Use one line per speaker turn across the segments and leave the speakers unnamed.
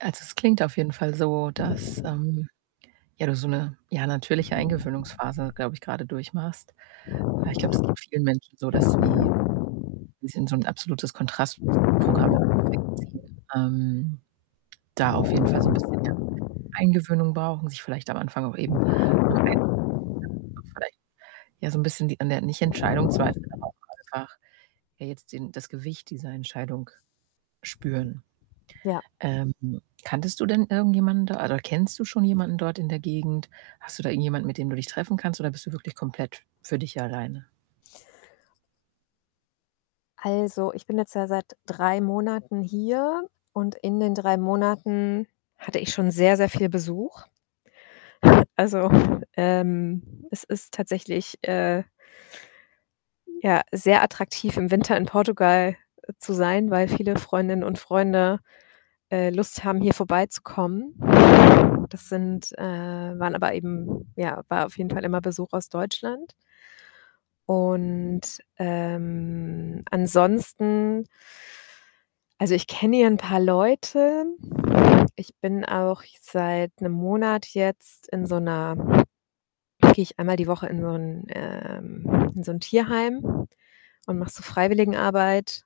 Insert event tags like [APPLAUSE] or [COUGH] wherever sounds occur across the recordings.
Also, es klingt auf jeden Fall so, dass, ähm ja, du so 'ne, ja, natürliche Eingewöhnungsphase, glaube ich, grade durchmachst. Weil ich glaube, das geht vielen Menschen so, dass sie sie in so 'n absolutes Kontrastprogramm im Affekt ziehen. Ähm, da auf jeden Fall so 'n bisschen, ja, Eingewöhnung brauchen, sich vielleicht am Anfang auch eben noch ein [UNINTELLIGIBLE] vielleicht ja so 'n bisschen die an der, nicht Entscheidung zweifeln, aber auch einfach ja jetzt den das Gewicht dieser Entscheidung spüren.
Ja.
Ähm, kanntest du denn irgendjemanden da oder kennst du schon jemanden dort in der Gegend? Hast du da irgendjemand, mit dem du dich treffen kannst oder bist du wirklich komplett für dich hier alleine?
Also, ich bin jetzt ja seit 3 Monaten hier und in den 3 Monaten hatte ich schon sehr, sehr viel Besuch. Also, ähm, es ist tatsächlich, äh ja, sehr attraktiv, im Winter in Portugal, äh, zu sein, weil viele Freundinnen und Freunde, äh, Lust haben, hier vorbeizukommen. Das sind, äh waren aber eben ja, war auf jeden Fall immer Besuch aus Deutschland. Und, ähm, ansonsten also, ich kenne hier 'n paar Leute. Ich bin auch seit 'nem Monat jetzt in so 'ner gehe ich einmal die Woche in so 'n, ähm in so 'n Tierheim und mache so Freiwilligenarbeit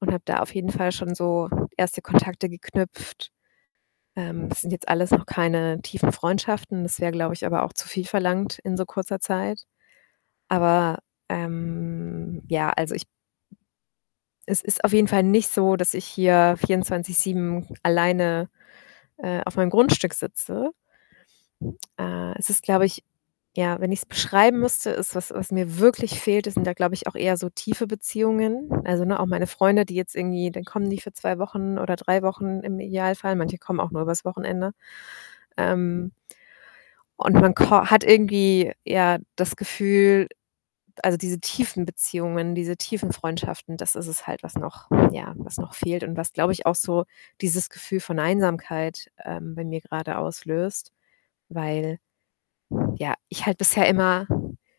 und habe da auf jeden Fall schon so 1. Kontakte geknüpft. Ähm, das sind jetzt alles noch keine tiefen Freundschaften. Das wäre, glaube ich, aber auch zu viel verlangt in so kurzer Zeit. Aber, ähm ja, also, ich Es ist auf jeden Fall nicht so, dass ich hier 24/7 alleine, äh, auf meinem Grundstück sitze. Äh, es ist, glaube ich ja, wenn ich's beschreiben müsste, ist was was mir wirklich fehlt, das sind da, glaube ich, auch eher so tiefe Beziehungen. Also, ne, auch meine Freunde, die jetzt irgendwie dann kommen die für 2 Wochen oder 3 Wochen im Idealfall, manche kommen auch nur übers Wochenende. Ähm und man ko hat irgendwie, ja, das Gefühl also, diese tiefen Beziehungen, diese tiefen Freundschaften, das ist es halt, was noch ja, was noch fehlt und was, glaube ich, auch so dieses Gefühl von Einsamkeit, ähm, bei mir grade auslöst. Weil ja, ich halt bisher immer